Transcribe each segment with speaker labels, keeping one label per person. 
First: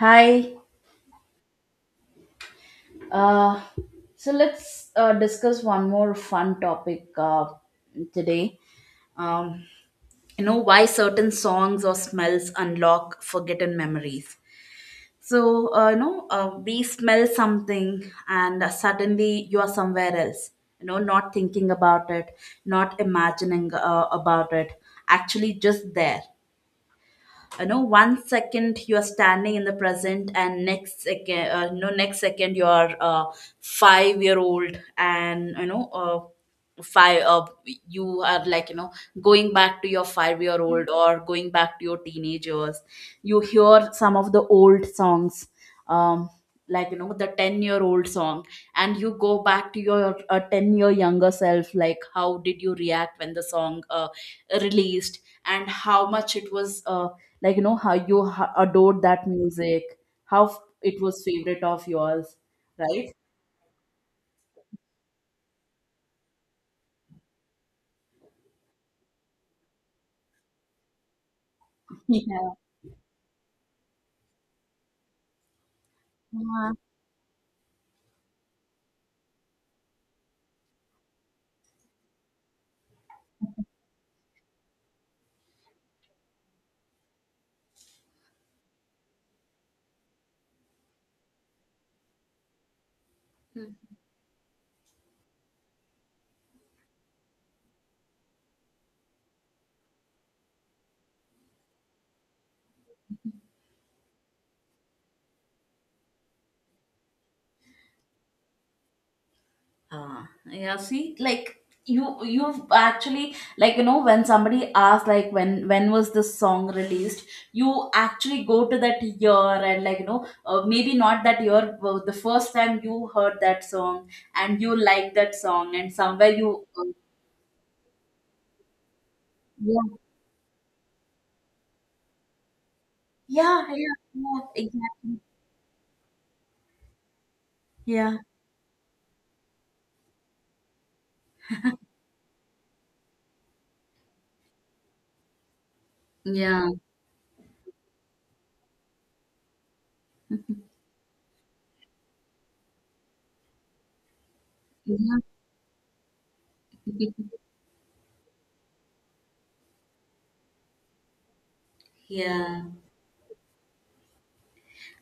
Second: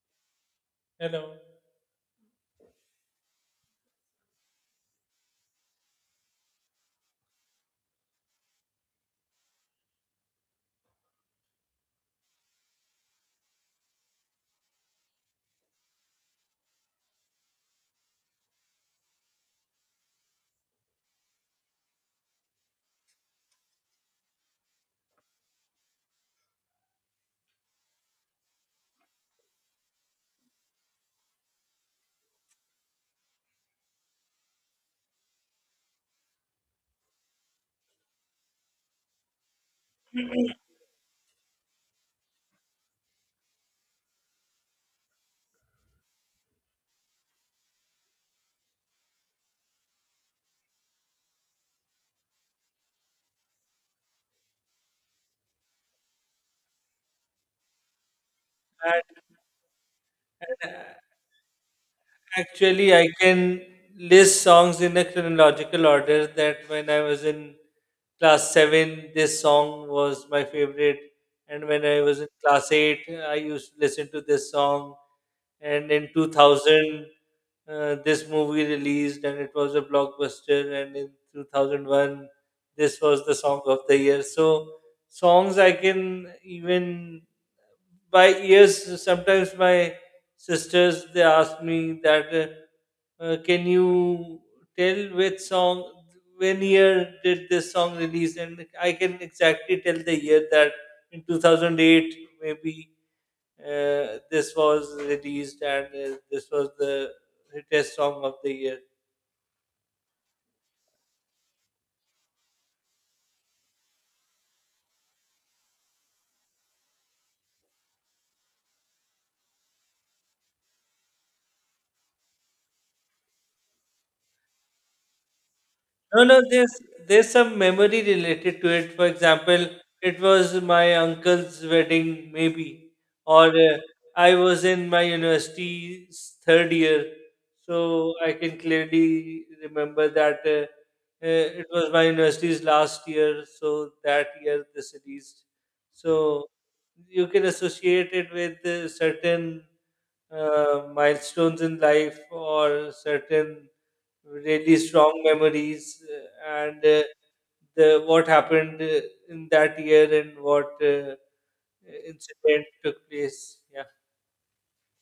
Speaker 1: Hi.
Speaker 2: Hello.
Speaker 1: Uh, so let's discuss one more fun topic today. Um, you know why certain songs or smells unlock forgotten memories. So, we smell something, and suddenly you are somewhere else. Not thinking about it, not imagining about it. Actually, just there. One second you are standing in the present, and next second, next second you are 5-year-old, and you know five you are going back to your 5-year-old, or going back to your teenagers. You hear some of the old songs, um the 10-year-old song, and you go back to your 10-year younger self. Like, how did you react when the song released, and how much it was, how you adored
Speaker 2: And
Speaker 1: that music, it was favorite of yours,
Speaker 2: Actually, I
Speaker 1: right?
Speaker 2: can list songs in a chronological order that when I was in class 7, this song was my favorite. And when I was in
Speaker 1: Yeah.
Speaker 2: class 8, I used to listen to this song. And in
Speaker 1: Yeah.
Speaker 2: 2000, this movie released and it was a blockbuster. And in 2001, this was the song of the year. So, songs I can even by years, sometimes my sisters they ask me that can you tell which song when year did this song release, and I can exactly tell the year that in 2008 maybe, this was released and this was the hittest song of the year.
Speaker 1: Ah, yeah, see, like, you you've actually, when somebody asks, like, when was this song released, you actually go to that year, and maybe not that year but the first time you heard that song, and you like that song, and
Speaker 2: No,
Speaker 1: somewhere
Speaker 2: no,
Speaker 1: you
Speaker 2: there's
Speaker 1: uh,
Speaker 2: there's some memory related to it. For example,
Speaker 1: yeah,
Speaker 2: it was my uncle's wedding, maybe, or
Speaker 1: yeah, yeah,
Speaker 2: I
Speaker 1: yeah,
Speaker 2: was in my
Speaker 1: exactly.
Speaker 2: university's third year, so
Speaker 1: Yeah,
Speaker 2: I can clearly remember that it was my university's last year. So that year this released. So
Speaker 1: yeah,
Speaker 2: you can associate it with certain milestones in life or certain really
Speaker 1: yeah.
Speaker 2: strong memories, and the what happened in that year and what
Speaker 1: Yeah.
Speaker 2: incident took place, yeah.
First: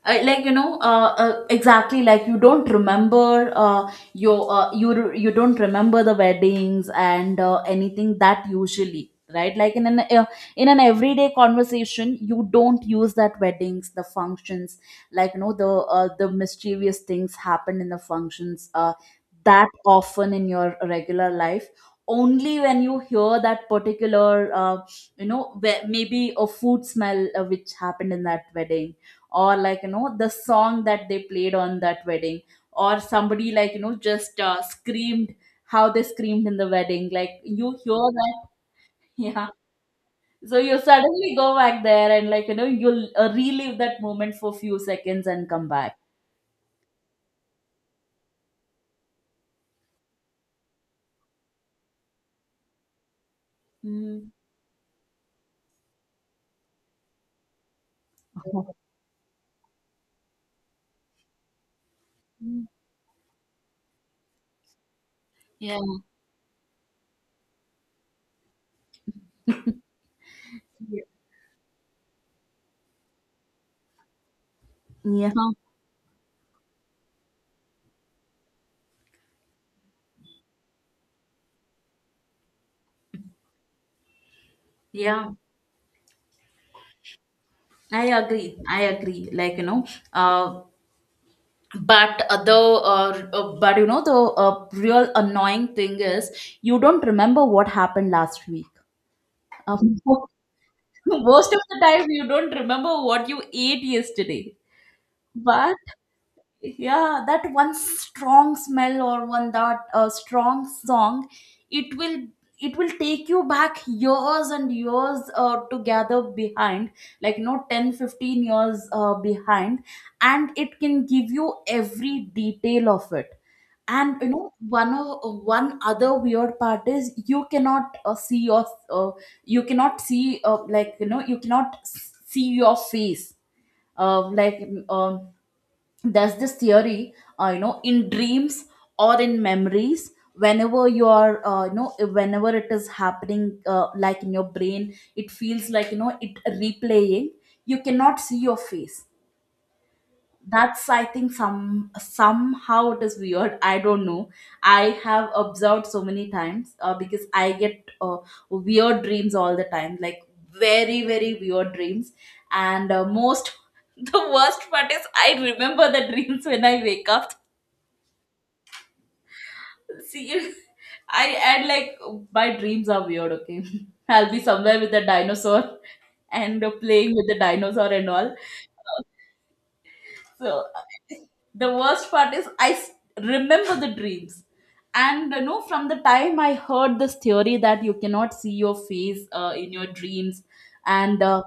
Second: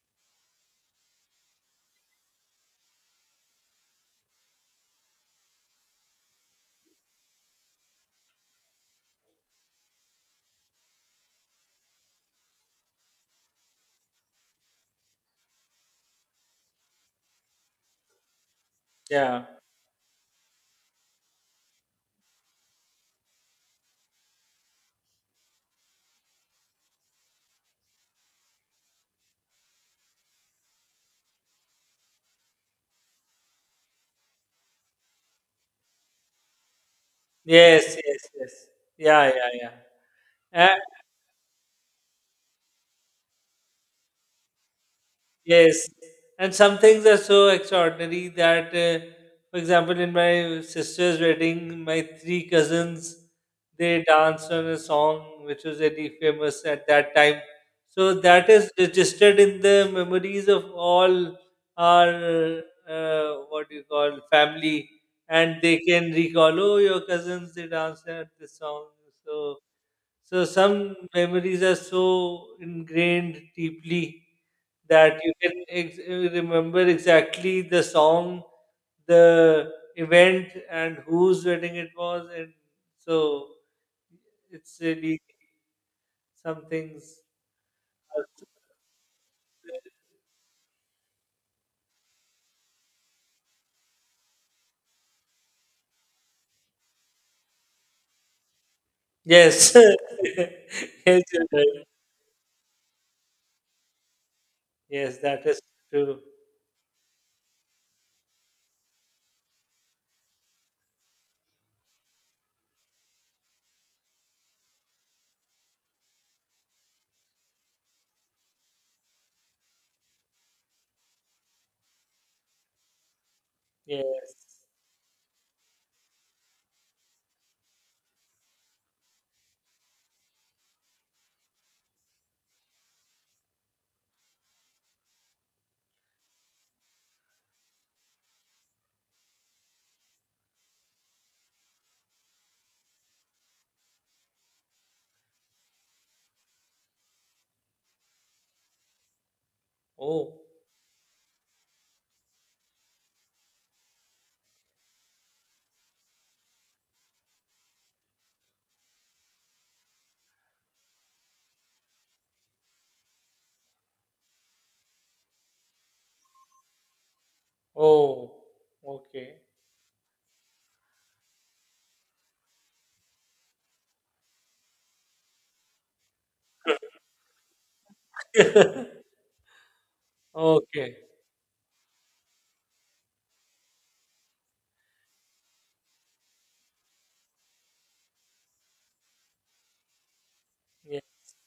Speaker 1: I, exactly, like, you don't remember your you don't remember the weddings and anything that usually, right? Like, in an everyday conversation you don't use that, weddings, the functions, the mischievous things happen in the functions,
Speaker 2: Yeah.
Speaker 1: that often, in your regular life. Only when you hear that particular, where maybe a food smell which happened in that wedding, or the song that they played on that wedding, or somebody just screamed, how they screamed in the wedding. Like, you
Speaker 2: Yes,
Speaker 1: hear
Speaker 2: yes,
Speaker 1: that.
Speaker 2: yes. Yeah,
Speaker 1: Yeah.
Speaker 2: yeah.
Speaker 1: So
Speaker 2: Yeah,
Speaker 1: you suddenly go back there, and you'll relive that moment for few seconds and come
Speaker 2: yes,
Speaker 1: back.
Speaker 2: and some things are so extraordinary that, for example, in my sister's wedding, my three cousins they
Speaker 1: Mm.
Speaker 2: danced on a song which was really famous at that time. So that is registered in the memories of all our,
Speaker 1: Mm.
Speaker 2: what do you call, family, and they
Speaker 1: Yeah,
Speaker 2: can recall. Oh, your cousins they danced at this song. So so some memories are so ingrained deeply that
Speaker 1: yeah,
Speaker 2: you can remember exactly the song, the event, and whose wedding it was, and so it's really
Speaker 1: yeah.
Speaker 2: some things.
Speaker 1: I agree, I agree. Uh but you know, the real annoying thing is, you don't remember what happened last week.
Speaker 2: Yes,
Speaker 1: uh,
Speaker 2: yes, you're
Speaker 1: Most of the
Speaker 2: right.
Speaker 1: time you don't remember what you ate yesterday.
Speaker 2: Yes, that is
Speaker 1: But,
Speaker 2: true.
Speaker 1: yeah, that one strong smell, or one that strong song, it will it will take you back years and years together behind. 10, 15 years behind, and it can give you every detail of it. And
Speaker 2: Yes.
Speaker 1: one other weird part is, you cannot see your you cannot see your face, like, um there's this theory. In dreams or in memories, whenever you are, whenever it is happening, like, in your brain it feels it replaying, you cannot see your face.
Speaker 2: Oh,
Speaker 1: That's, I think, somehow it is weird, I don't know. I have observed so many times, because I get weird dreams all the time, like, very, very weird dreams. And most the worst part is, I remember the dreams when I wake up.
Speaker 2: oh, okay,
Speaker 1: See, I add, like, my dreams are weird, okay? I'll be somewhere with a dinosaur, and playing with the dinosaur and all. So,
Speaker 2: okay.
Speaker 1: the worst part is, I remember the dreams. And from the time I heard this theory that you cannot see your face in your dreams and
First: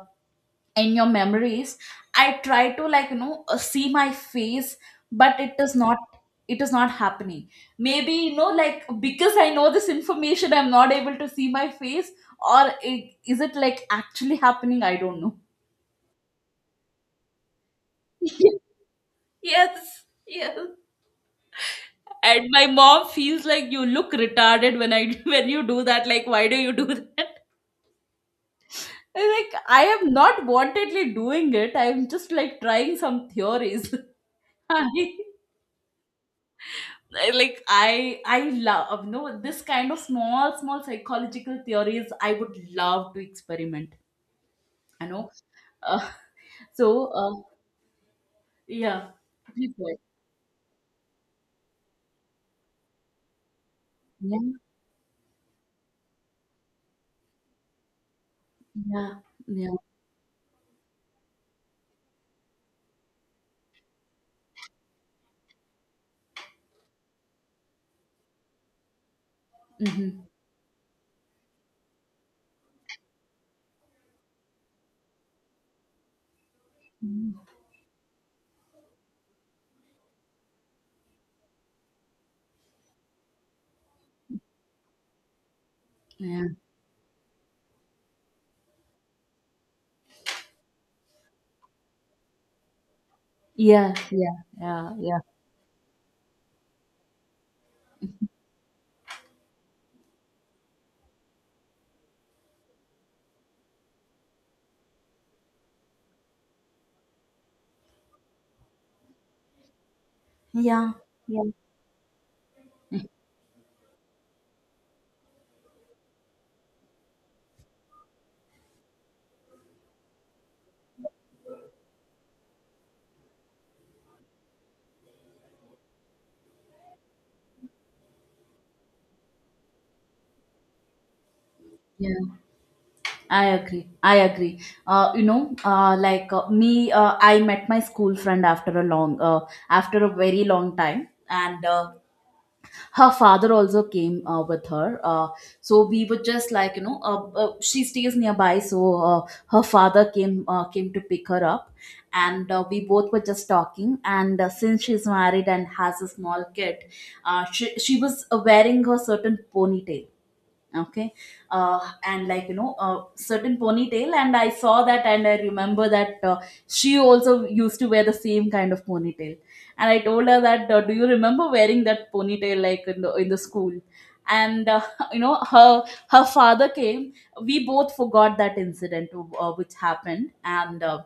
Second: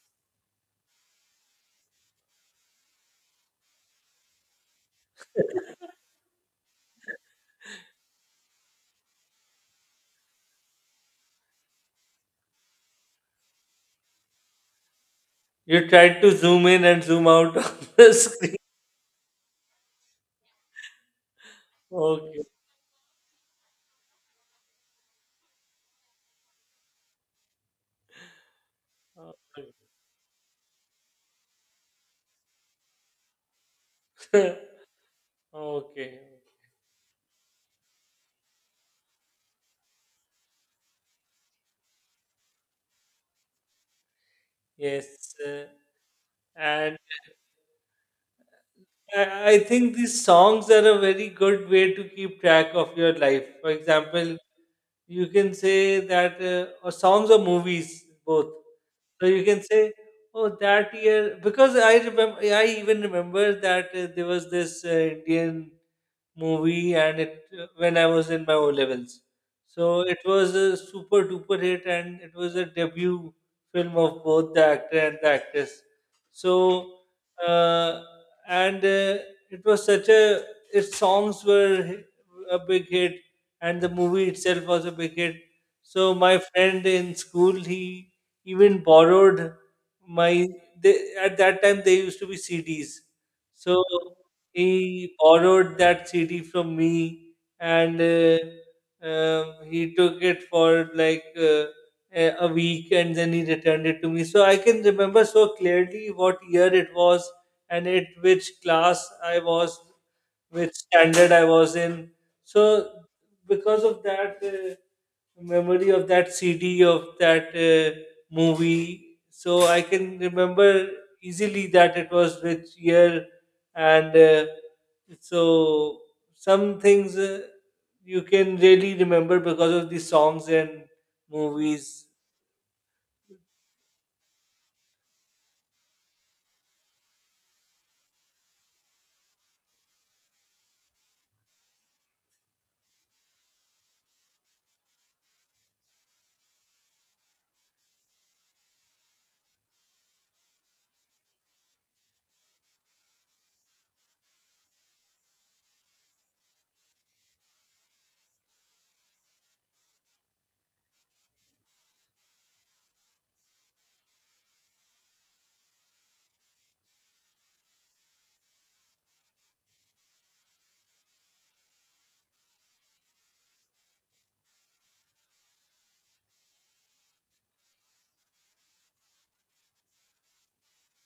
Speaker 1: in your memories, I try to, see my face, but it is not happening. Maybe, like, because I know this information, I'm not able to see my face, or, is it like actually happening? I don't know.
Speaker 2: You tried to zoom in and zoom out on the screen.
Speaker 1: Yes, yes.
Speaker 2: Okay.
Speaker 1: And my mom feels like you look retarded when I when you do that. Like, why do you do that? I'm like, I am not wantedly doing it. I'm just like trying some theories.
Speaker 2: Okay.
Speaker 1: I,
Speaker 2: Okay.
Speaker 1: like, I love, no, this kind of small, small psychological theories. I would love to experiment. I know.
Speaker 2: Yes. uh,
Speaker 1: Uh,
Speaker 2: And
Speaker 1: so uh, yeah.
Speaker 2: I I
Speaker 1: Please
Speaker 2: think
Speaker 1: go ahead.
Speaker 2: these songs are a very good way to keep track of your life. For example,
Speaker 1: Yeah,
Speaker 2: you can say that, or songs or movies, both.
Speaker 1: yeah,
Speaker 2: So you can
Speaker 1: yeah.
Speaker 2: say, oh, that year, because I remember, I even remember that there was this Indian movie, and it when I was in my O levels. So it
Speaker 1: Mhm.
Speaker 2: was a super duper hit, and it was a debut film of both the actor and the actress. So.
Speaker 1: Mhm.
Speaker 2: Uh, and It was such a its songs were a big hit, and the movie itself was a big hit, so my
Speaker 1: Yeah,
Speaker 2: friend in school he even borrowed my, they, at that time they used to be CDs, so
Speaker 1: yeah,
Speaker 2: he
Speaker 1: yeah, yeah,
Speaker 2: borrowed that CD from me, and he took it for like a week, and then he returned it to me, so I can remember so clearly what year it was, and it which class I was, which
Speaker 1: yeah,
Speaker 2: standard I
Speaker 1: yeah, yeah.
Speaker 2: was in. So because of that memory of that CD of that movie, so I can remember easily that it was which year, and so some things you can really remember because of the songs and movies.
Speaker 1: Yeah. I agree. I agree. I met my school friend after a very long time, and her father also came with her. So we were just like, you know, she stays nearby, so her father came to pick her up, and we both were just talking. And since she's married and has a small kid, she was wearing her certain ponytail. Okay. And, a certain ponytail, and I saw that, and I remember that she also used to wear the same kind of ponytail. And I told her that, do you remember wearing that ponytail, like, in the school? And you know her her father came, we both forgot that incident which happened. And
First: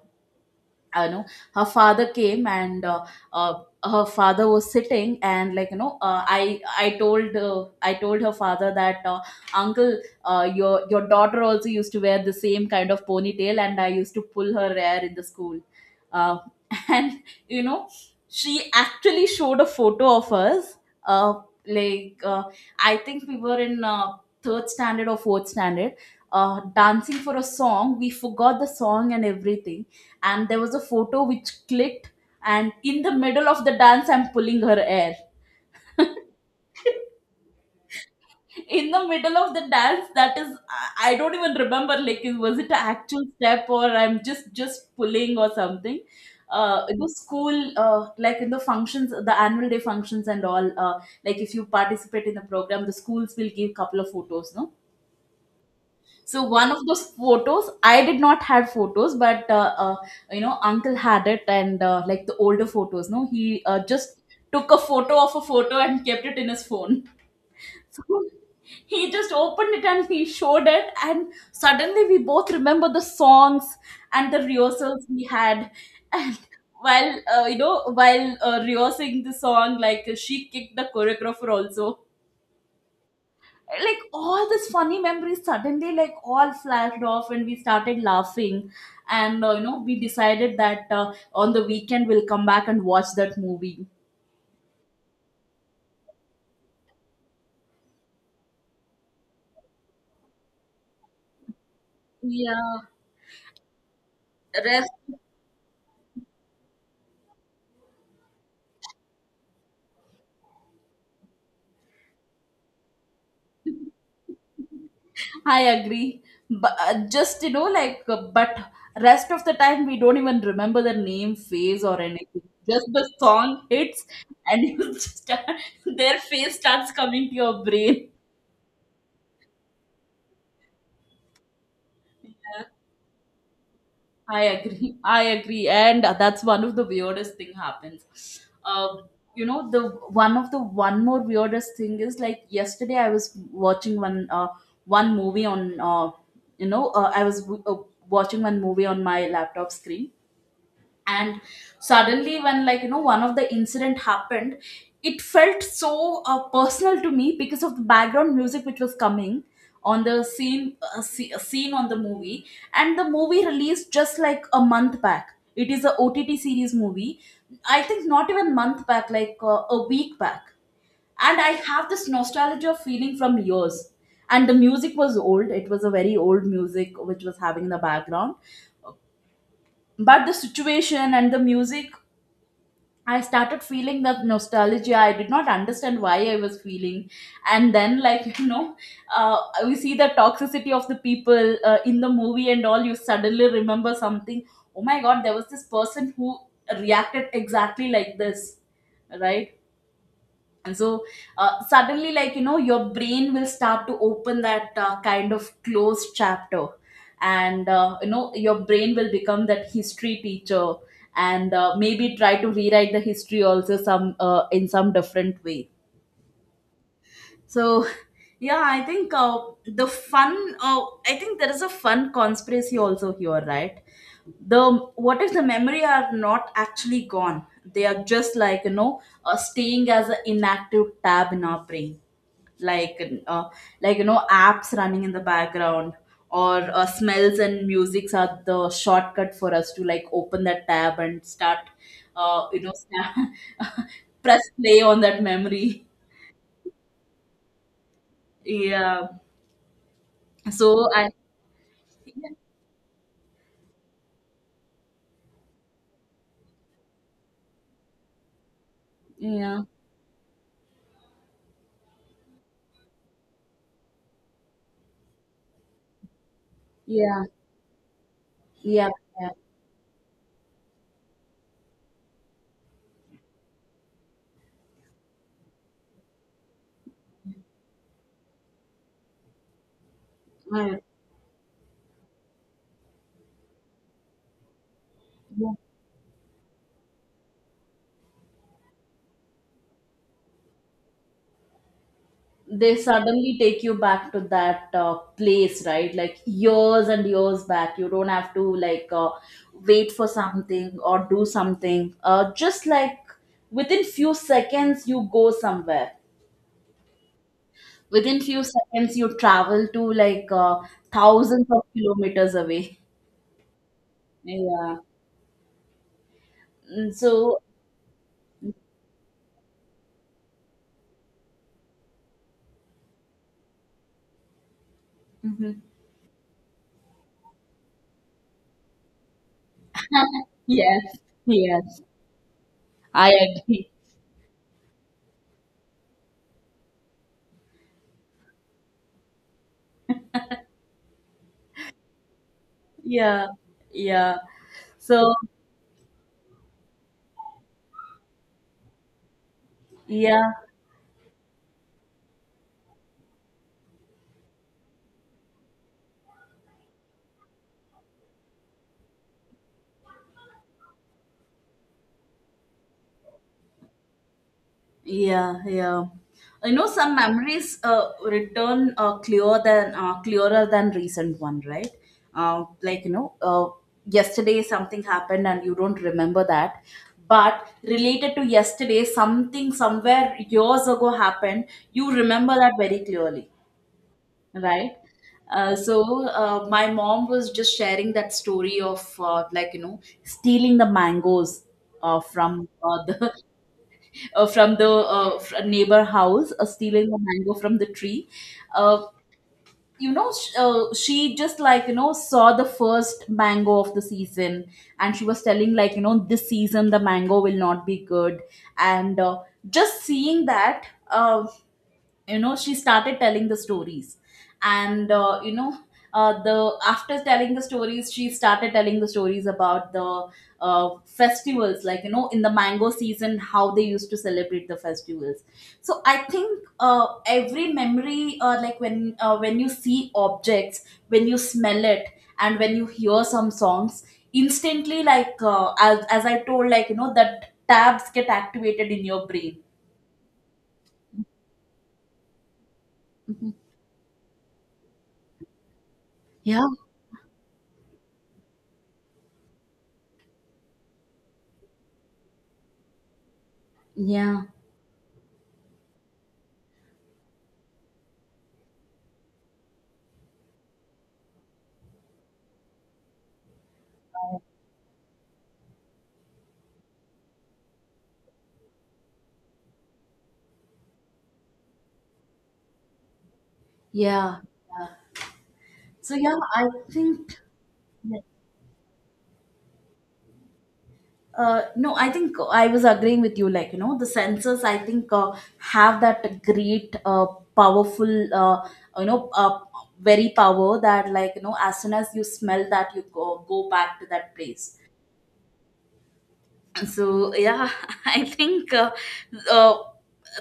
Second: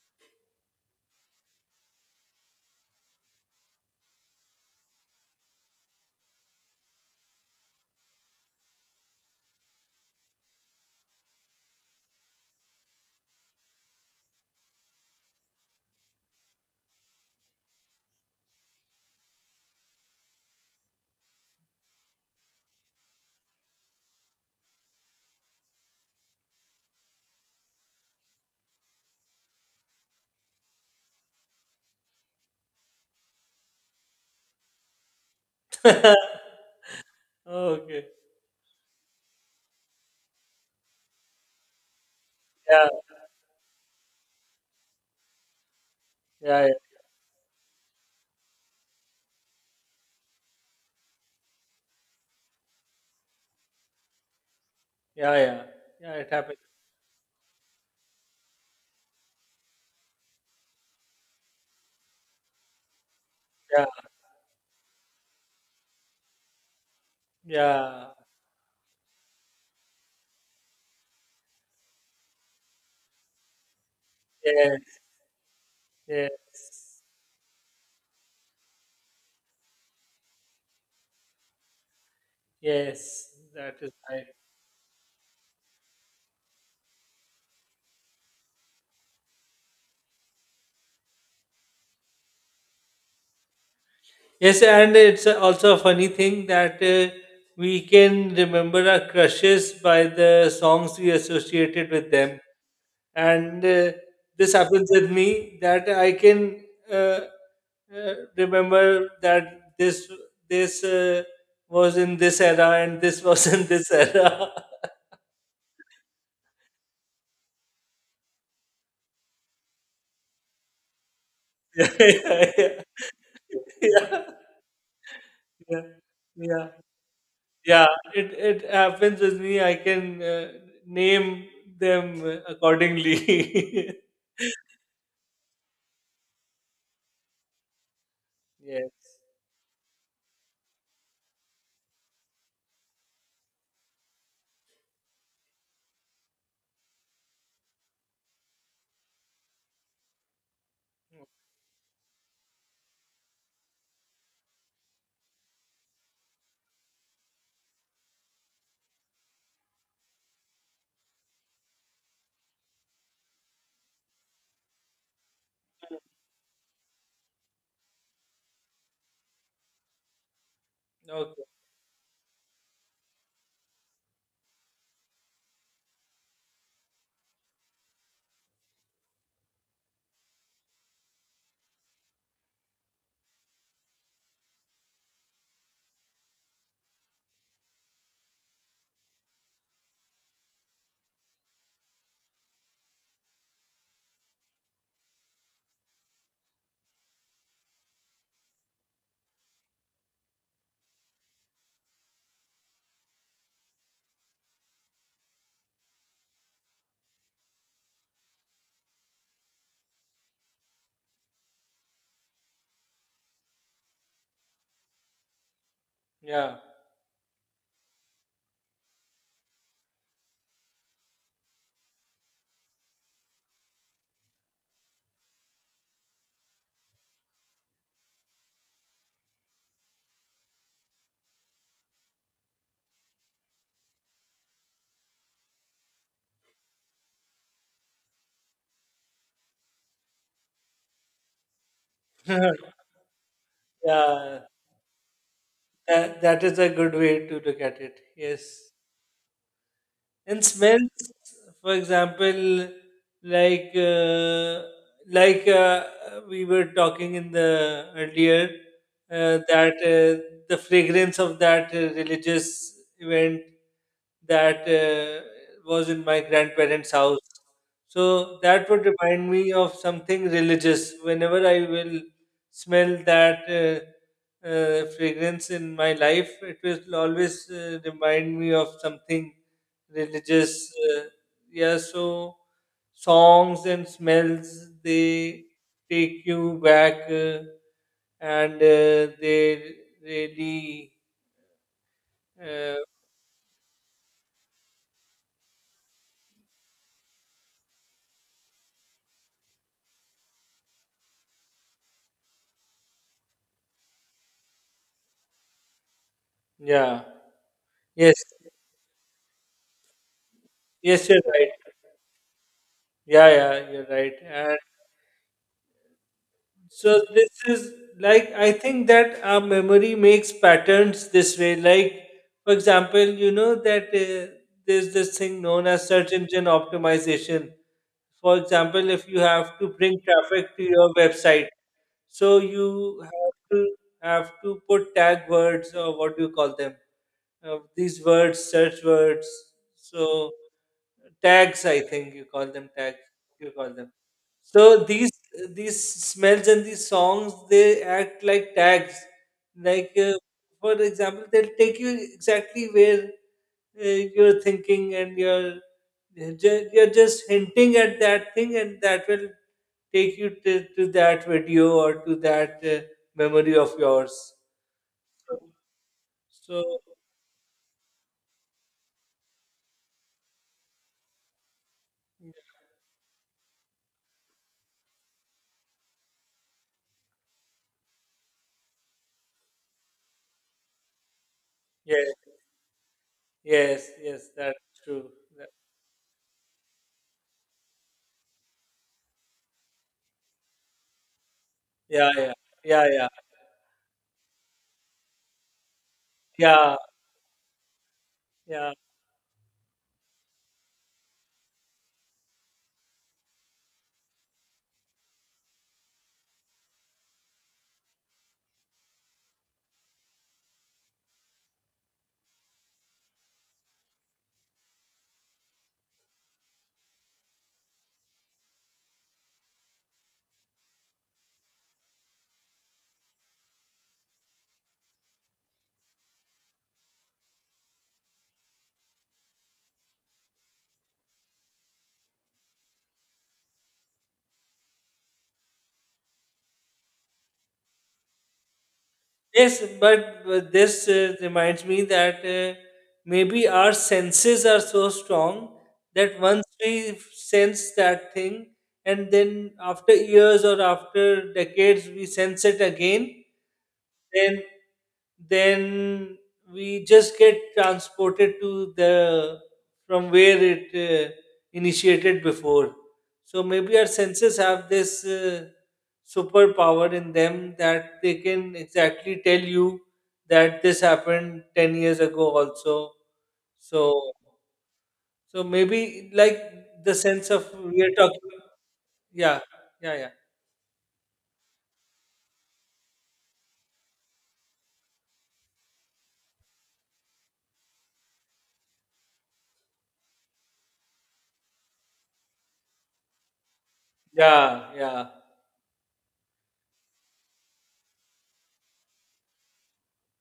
Speaker 1: uh, you know her father came, and uh, her father was sitting. And I told, I told her father that, uncle, your daughter also used to wear the same kind of ponytail, and I used to pull her hair in the school. uh, and you know she actually showed a photo of us, uh, like, I think we were in third standard or fourth standard, dancing for a song. We forgot the song and everything, and there was a photo which clicked, and in the middle of the dance I'm pulling her hair.
Speaker 2: Okay.
Speaker 1: In the middle of the dance, that is, I don't even remember, like, was it an
Speaker 2: Yeah.
Speaker 1: actual step, or I'm just pulling or something?
Speaker 2: Yeah. Yeah.
Speaker 1: It was school, like, in the functions, the annual day functions and all, like, if you participate in the program, the schools will give couple of photos, no?
Speaker 2: Yeah. Yeah. Yeah. It
Speaker 1: So,
Speaker 2: happened.
Speaker 1: one of those photos, I did not have photos, but you know, uncle had it, and like the older photos, no, he
Speaker 2: Yeah.
Speaker 1: just took a photo of a photo and kept it in his phone. So
Speaker 2: Yeah.
Speaker 1: he just opened it and he showed it, and suddenly we both remember the songs and the
Speaker 2: Yes.
Speaker 1: rehearsals we had, and
Speaker 2: Yes.
Speaker 1: while rehearsing the song, like, she kicked the choreographer also.
Speaker 2: Yes. That is
Speaker 1: Like,
Speaker 2: right.
Speaker 1: all these funny memories suddenly, like, all flashed off, and we started laughing. And we decided that on the weekend we'll come back and watch that movie.
Speaker 2: Yes, and it's also a funny thing that we can remember our crushes by the songs we associated with them.
Speaker 1: Yeah.
Speaker 2: And this happens
Speaker 1: Rest,
Speaker 2: with me that I can uh, uh, remember that this was in this era and this was in this era.
Speaker 1: I agree, but just you know like but rest of the time we don't even remember the name, face,
Speaker 2: Yeah,
Speaker 1: or anything.
Speaker 2: yeah,
Speaker 1: Just the song hits,
Speaker 2: yeah,
Speaker 1: and you just start,
Speaker 2: yeah,
Speaker 1: their face
Speaker 2: yeah.
Speaker 1: starts coming to your
Speaker 2: Yeah,
Speaker 1: brain.
Speaker 2: it happens with me. I can name them accordingly.
Speaker 1: I agree. I agree, and that's one of the weirdest thing happens.
Speaker 2: Yes.
Speaker 1: The one of the one more weirdest thing is, like, yesterday I was watching one one movie on, I was watching one movie on my laptop screen, and suddenly when, one of the incident happened, it felt so personal to me because of the background music which was coming on the scene, scene on the movie. And the movie released just like a month back. It is a OTT series movie. I think not even month back, like, a week back. And
Speaker 2: Okay.
Speaker 1: I have this nostalgia feeling from years, and the music was old. It was a very old music which was having in the background. But the situation and the music, I started feeling that nostalgia. I did not understand why I was feeling. And then, like, uh, we see the toxicity of the people in the movie and all. You suddenly remember something. Oh my God, there was this person who reacted exactly like this, right? And so, suddenly, like your brain will start to open that kind of closed chapter. And your brain will become that history teacher. And maybe try to rewrite the history also some in some different way.
Speaker 2: Yeah.
Speaker 1: So, yeah, I think the fun uh, I think there is a fun conspiracy also here, right? the What if the memory are not actually gone? They are just like staying as an inactive tab in our brain, like, uh, like apps running in the background. Or smells and musics are the shortcut for us to like open that tab and start uh, you know sta-
Speaker 2: Yeah.
Speaker 1: press play on that memory.
Speaker 2: That, that is a good way to look at it. Yes.
Speaker 1: Yeah.
Speaker 2: And
Speaker 1: so I
Speaker 2: smells, for example, like uh, like uh, we were talking in the earlier
Speaker 1: Yeah,
Speaker 2: that the fragrance of that religious event that was in my grandparents' house.
Speaker 1: yeah,
Speaker 2: So that would
Speaker 1: yeah,
Speaker 2: remind
Speaker 1: yeah, yeah.
Speaker 2: me of something religious. Whenever I will smell that fragrance in my life, it will always remind me of something religious,
Speaker 1: I
Speaker 2: uh, yeah so songs and smells they take you back, and they really
Speaker 1: They
Speaker 2: uh,
Speaker 1: suddenly take you back to that place, right? Like, years and years back, you don't have to like wait for something or do something, just like within few seconds you go somewhere.
Speaker 2: yeah. Yes,
Speaker 1: Within few seconds you travel to like
Speaker 2: yes, you're
Speaker 1: thousands
Speaker 2: right.
Speaker 1: of kilometers away.
Speaker 2: Yeah, yeah, you're right. and
Speaker 1: Yeah. Mm,
Speaker 2: So this
Speaker 1: so.
Speaker 2: is, like, I think that our memory makes patterns this way. Like, for example, you know that there's this thing
Speaker 1: Mhm.
Speaker 2: known as search engine optimization. For example, if you have to bring traffic to your
Speaker 1: Yes,
Speaker 2: website,
Speaker 1: yes,
Speaker 2: so you
Speaker 1: I
Speaker 2: have to
Speaker 1: agree.
Speaker 2: put tag words, or what do you call them? These words, search words. So tags, I think you call them tags.
Speaker 1: Yeah,
Speaker 2: You call them.
Speaker 1: yeah.
Speaker 2: So
Speaker 1: So
Speaker 2: these smells and these songs they act like tags. Like,
Speaker 1: yeah.
Speaker 2: for example, they'll take you exactly where uh, you're thinking, and you're just hinting at that thing, and that will take you to that video or to that memory of yours.
Speaker 1: Yeah, yeah. You know,
Speaker 2: So
Speaker 1: some memories return clearer than recent one, right? Like yesterday something happened and you don't remember that, but related to yesterday, something somewhere years ago happened. You
Speaker 2: yes,
Speaker 1: remember that very clearly,
Speaker 2: yes, yes, that's
Speaker 1: right?
Speaker 2: true.
Speaker 1: My mom was just sharing that story of like stealing the mangoes
Speaker 2: Yeah, yeah,
Speaker 1: from
Speaker 2: yeah, yeah,
Speaker 1: the from the neighbor house,
Speaker 2: yeah,
Speaker 1: stealing a mango from the tree.
Speaker 2: yeah.
Speaker 1: Uh, she just like, saw the first mango of the season. And she was telling, like, this season the mango will not be good. And just seeing that, she started telling the stories. And you know the after telling the stories she started telling the stories about the festivals, like in the mango season how they used to celebrate the festivals. So I think every memory, like when you see objects, when you smell it and when you hear some songs, instantly, like, as I told, like, that tabs get activated in your brain.
Speaker 2: Yes, but this reminds me that
Speaker 1: Mhm.
Speaker 2: maybe our senses are so strong that once
Speaker 1: Yeah,
Speaker 2: we sense that thing, and then after years or after decades, we sense it again,
Speaker 1: yeah.
Speaker 2: then then we just get transported to the from where it initiated before, so maybe our senses have this superpower in them that they can exactly tell you that this happened 10 years ago also. So
Speaker 1: Yeah. Yeah.
Speaker 2: so
Speaker 1: So
Speaker 2: maybe
Speaker 1: yeah,
Speaker 2: like
Speaker 1: I
Speaker 2: the
Speaker 1: think.
Speaker 2: sense of we are
Speaker 1: Yeah,
Speaker 2: talking, yeah, yeah, yeah,
Speaker 1: no, I think I was agreeing with you, like, the senses, I think have that great, powerful, you know uh very power that, like, as soon as you smell that you go back to that place.
Speaker 2: yeah, yeah,
Speaker 1: So yeah, I think uh,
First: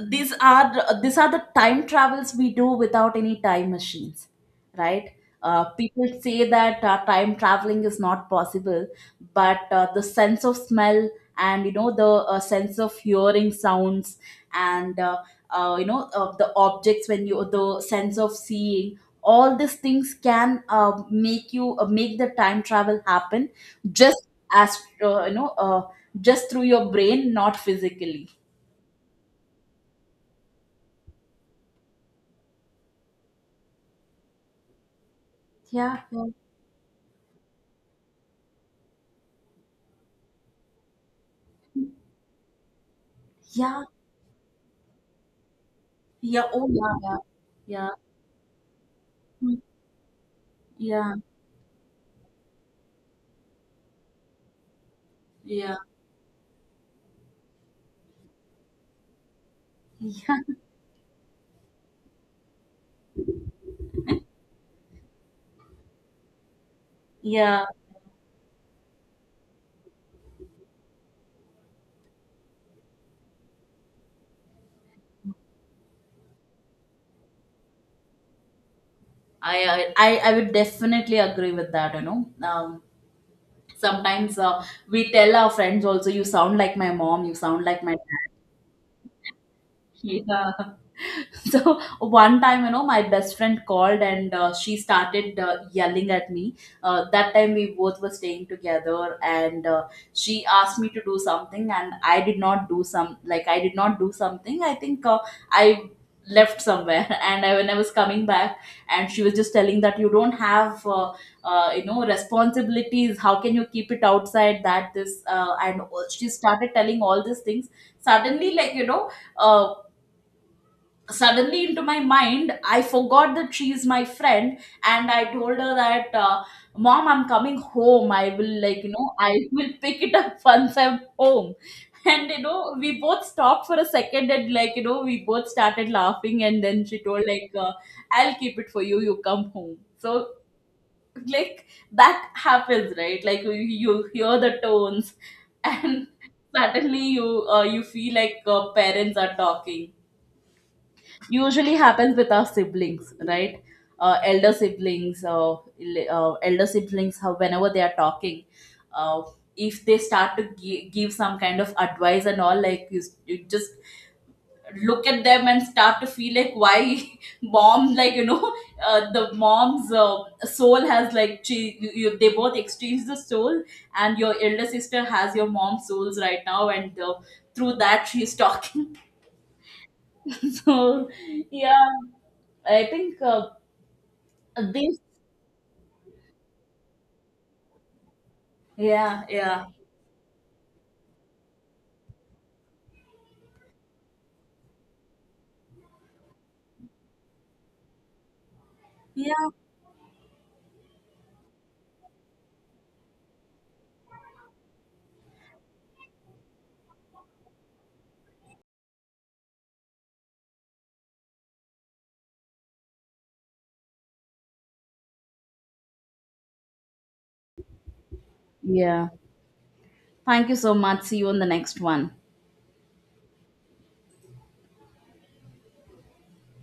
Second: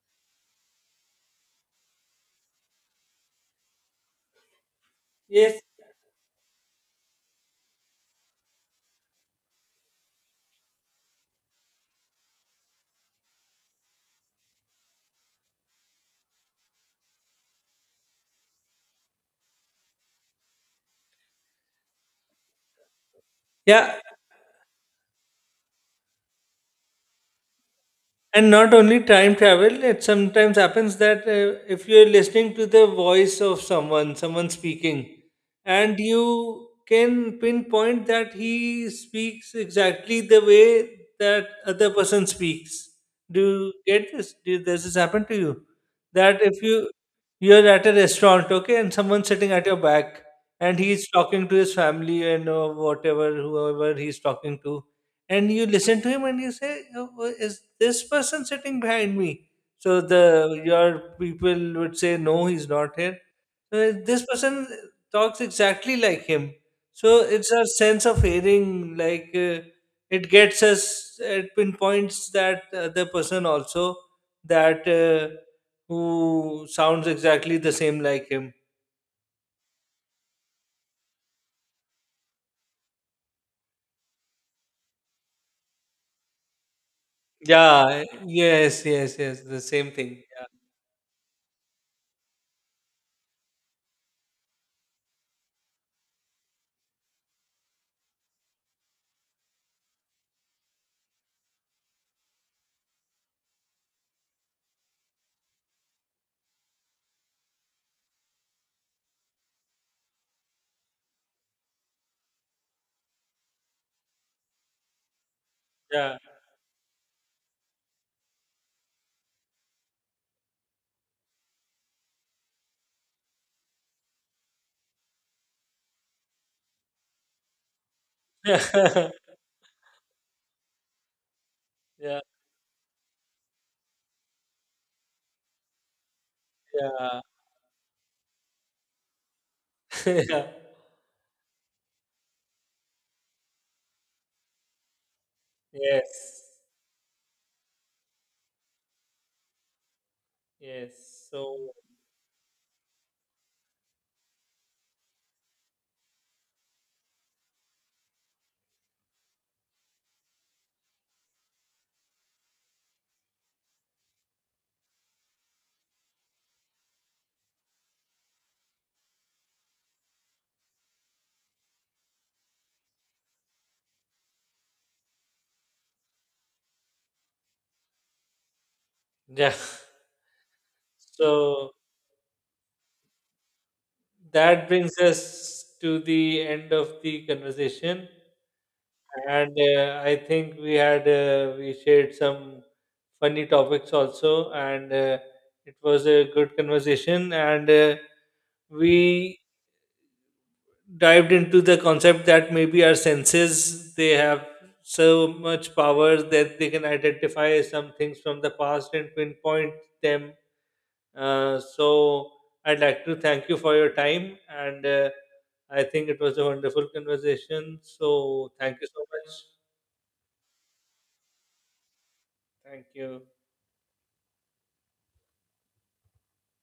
Speaker 1: these are the time travels we do without any time machines, right?
Speaker 2: yes,
Speaker 1: People say that time traveling is not possible, but the sense of smell and the sense of hearing sounds, and the objects, when you, the sense of seeing, all these things can make you make the time travel happen,
Speaker 2: yeah.
Speaker 1: just as uh, you know uh, just through your brain, not physically.
Speaker 2: And not only time travel, it sometimes happens that if you're listening to the voice of someone, someone speaking, and
Speaker 1: Yeah, yeah,
Speaker 2: you can pinpoint that he speaks exactly the way that other person speaks. Do you
Speaker 1: yeah,
Speaker 2: get this? Do, does this happen to you? That
Speaker 1: yeah.
Speaker 2: if
Speaker 1: Oh,
Speaker 2: you
Speaker 1: yeah, yeah.
Speaker 2: you're at
Speaker 1: Yeah.
Speaker 2: a restaurant, okay, and someone's sitting
Speaker 1: Mm.
Speaker 2: at your back, and he's
Speaker 1: Yeah,
Speaker 2: talking to his family and, whatever, whoever he's talking to, and you
Speaker 1: yeah,
Speaker 2: listen to him and you say, "Oh, is this person sitting behind me?" So
Speaker 1: yeah.
Speaker 2: the your people would say no he's not here. So this person talks exactly like him. So it's our
Speaker 1: Yeah.
Speaker 2: sense of hearing, like, it gets us, it pinpoints that other person also, that who sounds exactly the same like him.
Speaker 1: I I would definitely agree with that. You know, sometimes we tell our friends also, "You sound like my mom. You sound like my
Speaker 2: Yeah,
Speaker 1: dad."
Speaker 2: yes, yes, yes, the same thing.
Speaker 1: Yeah. So one time, my best friend called, and she started yelling at me. That time we both were staying together, and she asked me to do something and I did not do something. I think I left somewhere and, I, when I was coming back, and she was just telling that, you don't have responsibilities, how can you keep it outside, that this and all,
Speaker 2: Yeah,
Speaker 1: she started telling all these things. Suddenly, like, uh, suddenly into my mind I forgot that she is my friend, and I told her that mom, I'm coming home, I will, like,
Speaker 2: yeah.
Speaker 1: I will pick it up once I'm home.
Speaker 2: Yeah.
Speaker 1: And, we both stopped for a second, and, like, we both started laughing. And then she
Speaker 2: Yeah,
Speaker 1: told, like, I'll keep it for you, you come home. So,
Speaker 2: yeah.
Speaker 1: like, that happens, right? Like, you hear the tones and
Speaker 2: Yes.
Speaker 1: suddenly you feel like parents are talking.
Speaker 2: Yes. So,
Speaker 1: Usually happens with our siblings, right? Elder siblings, elder siblings, how, whenever they are talking, uh, if they start to give some kind of advice and all, like, you, you just look at them and start to feel like, why mom, like, the mom's soul has, like, they both exchange the soul and your elder sister has your mom's souls right now, and through that she's talking.
Speaker 2: yeah.
Speaker 1: So
Speaker 2: So
Speaker 1: yeah, I think
Speaker 2: that brings
Speaker 1: This,
Speaker 2: us to the end of the conversation.
Speaker 1: yeah,
Speaker 2: And
Speaker 1: yeah,
Speaker 2: I think we had, we shared some funny topics also, and it was a good conversation. And we
Speaker 1: yeah,
Speaker 2: dived into the concept that maybe our senses they have so much power that they can identify some things from the past and pinpoint them. So I'd like to thank you for your time, and I think it was a wonderful conversation. So thank you so
Speaker 1: yeah.
Speaker 2: much.
Speaker 1: Thank you so much. See you on the next one.
Speaker 2: Thank you.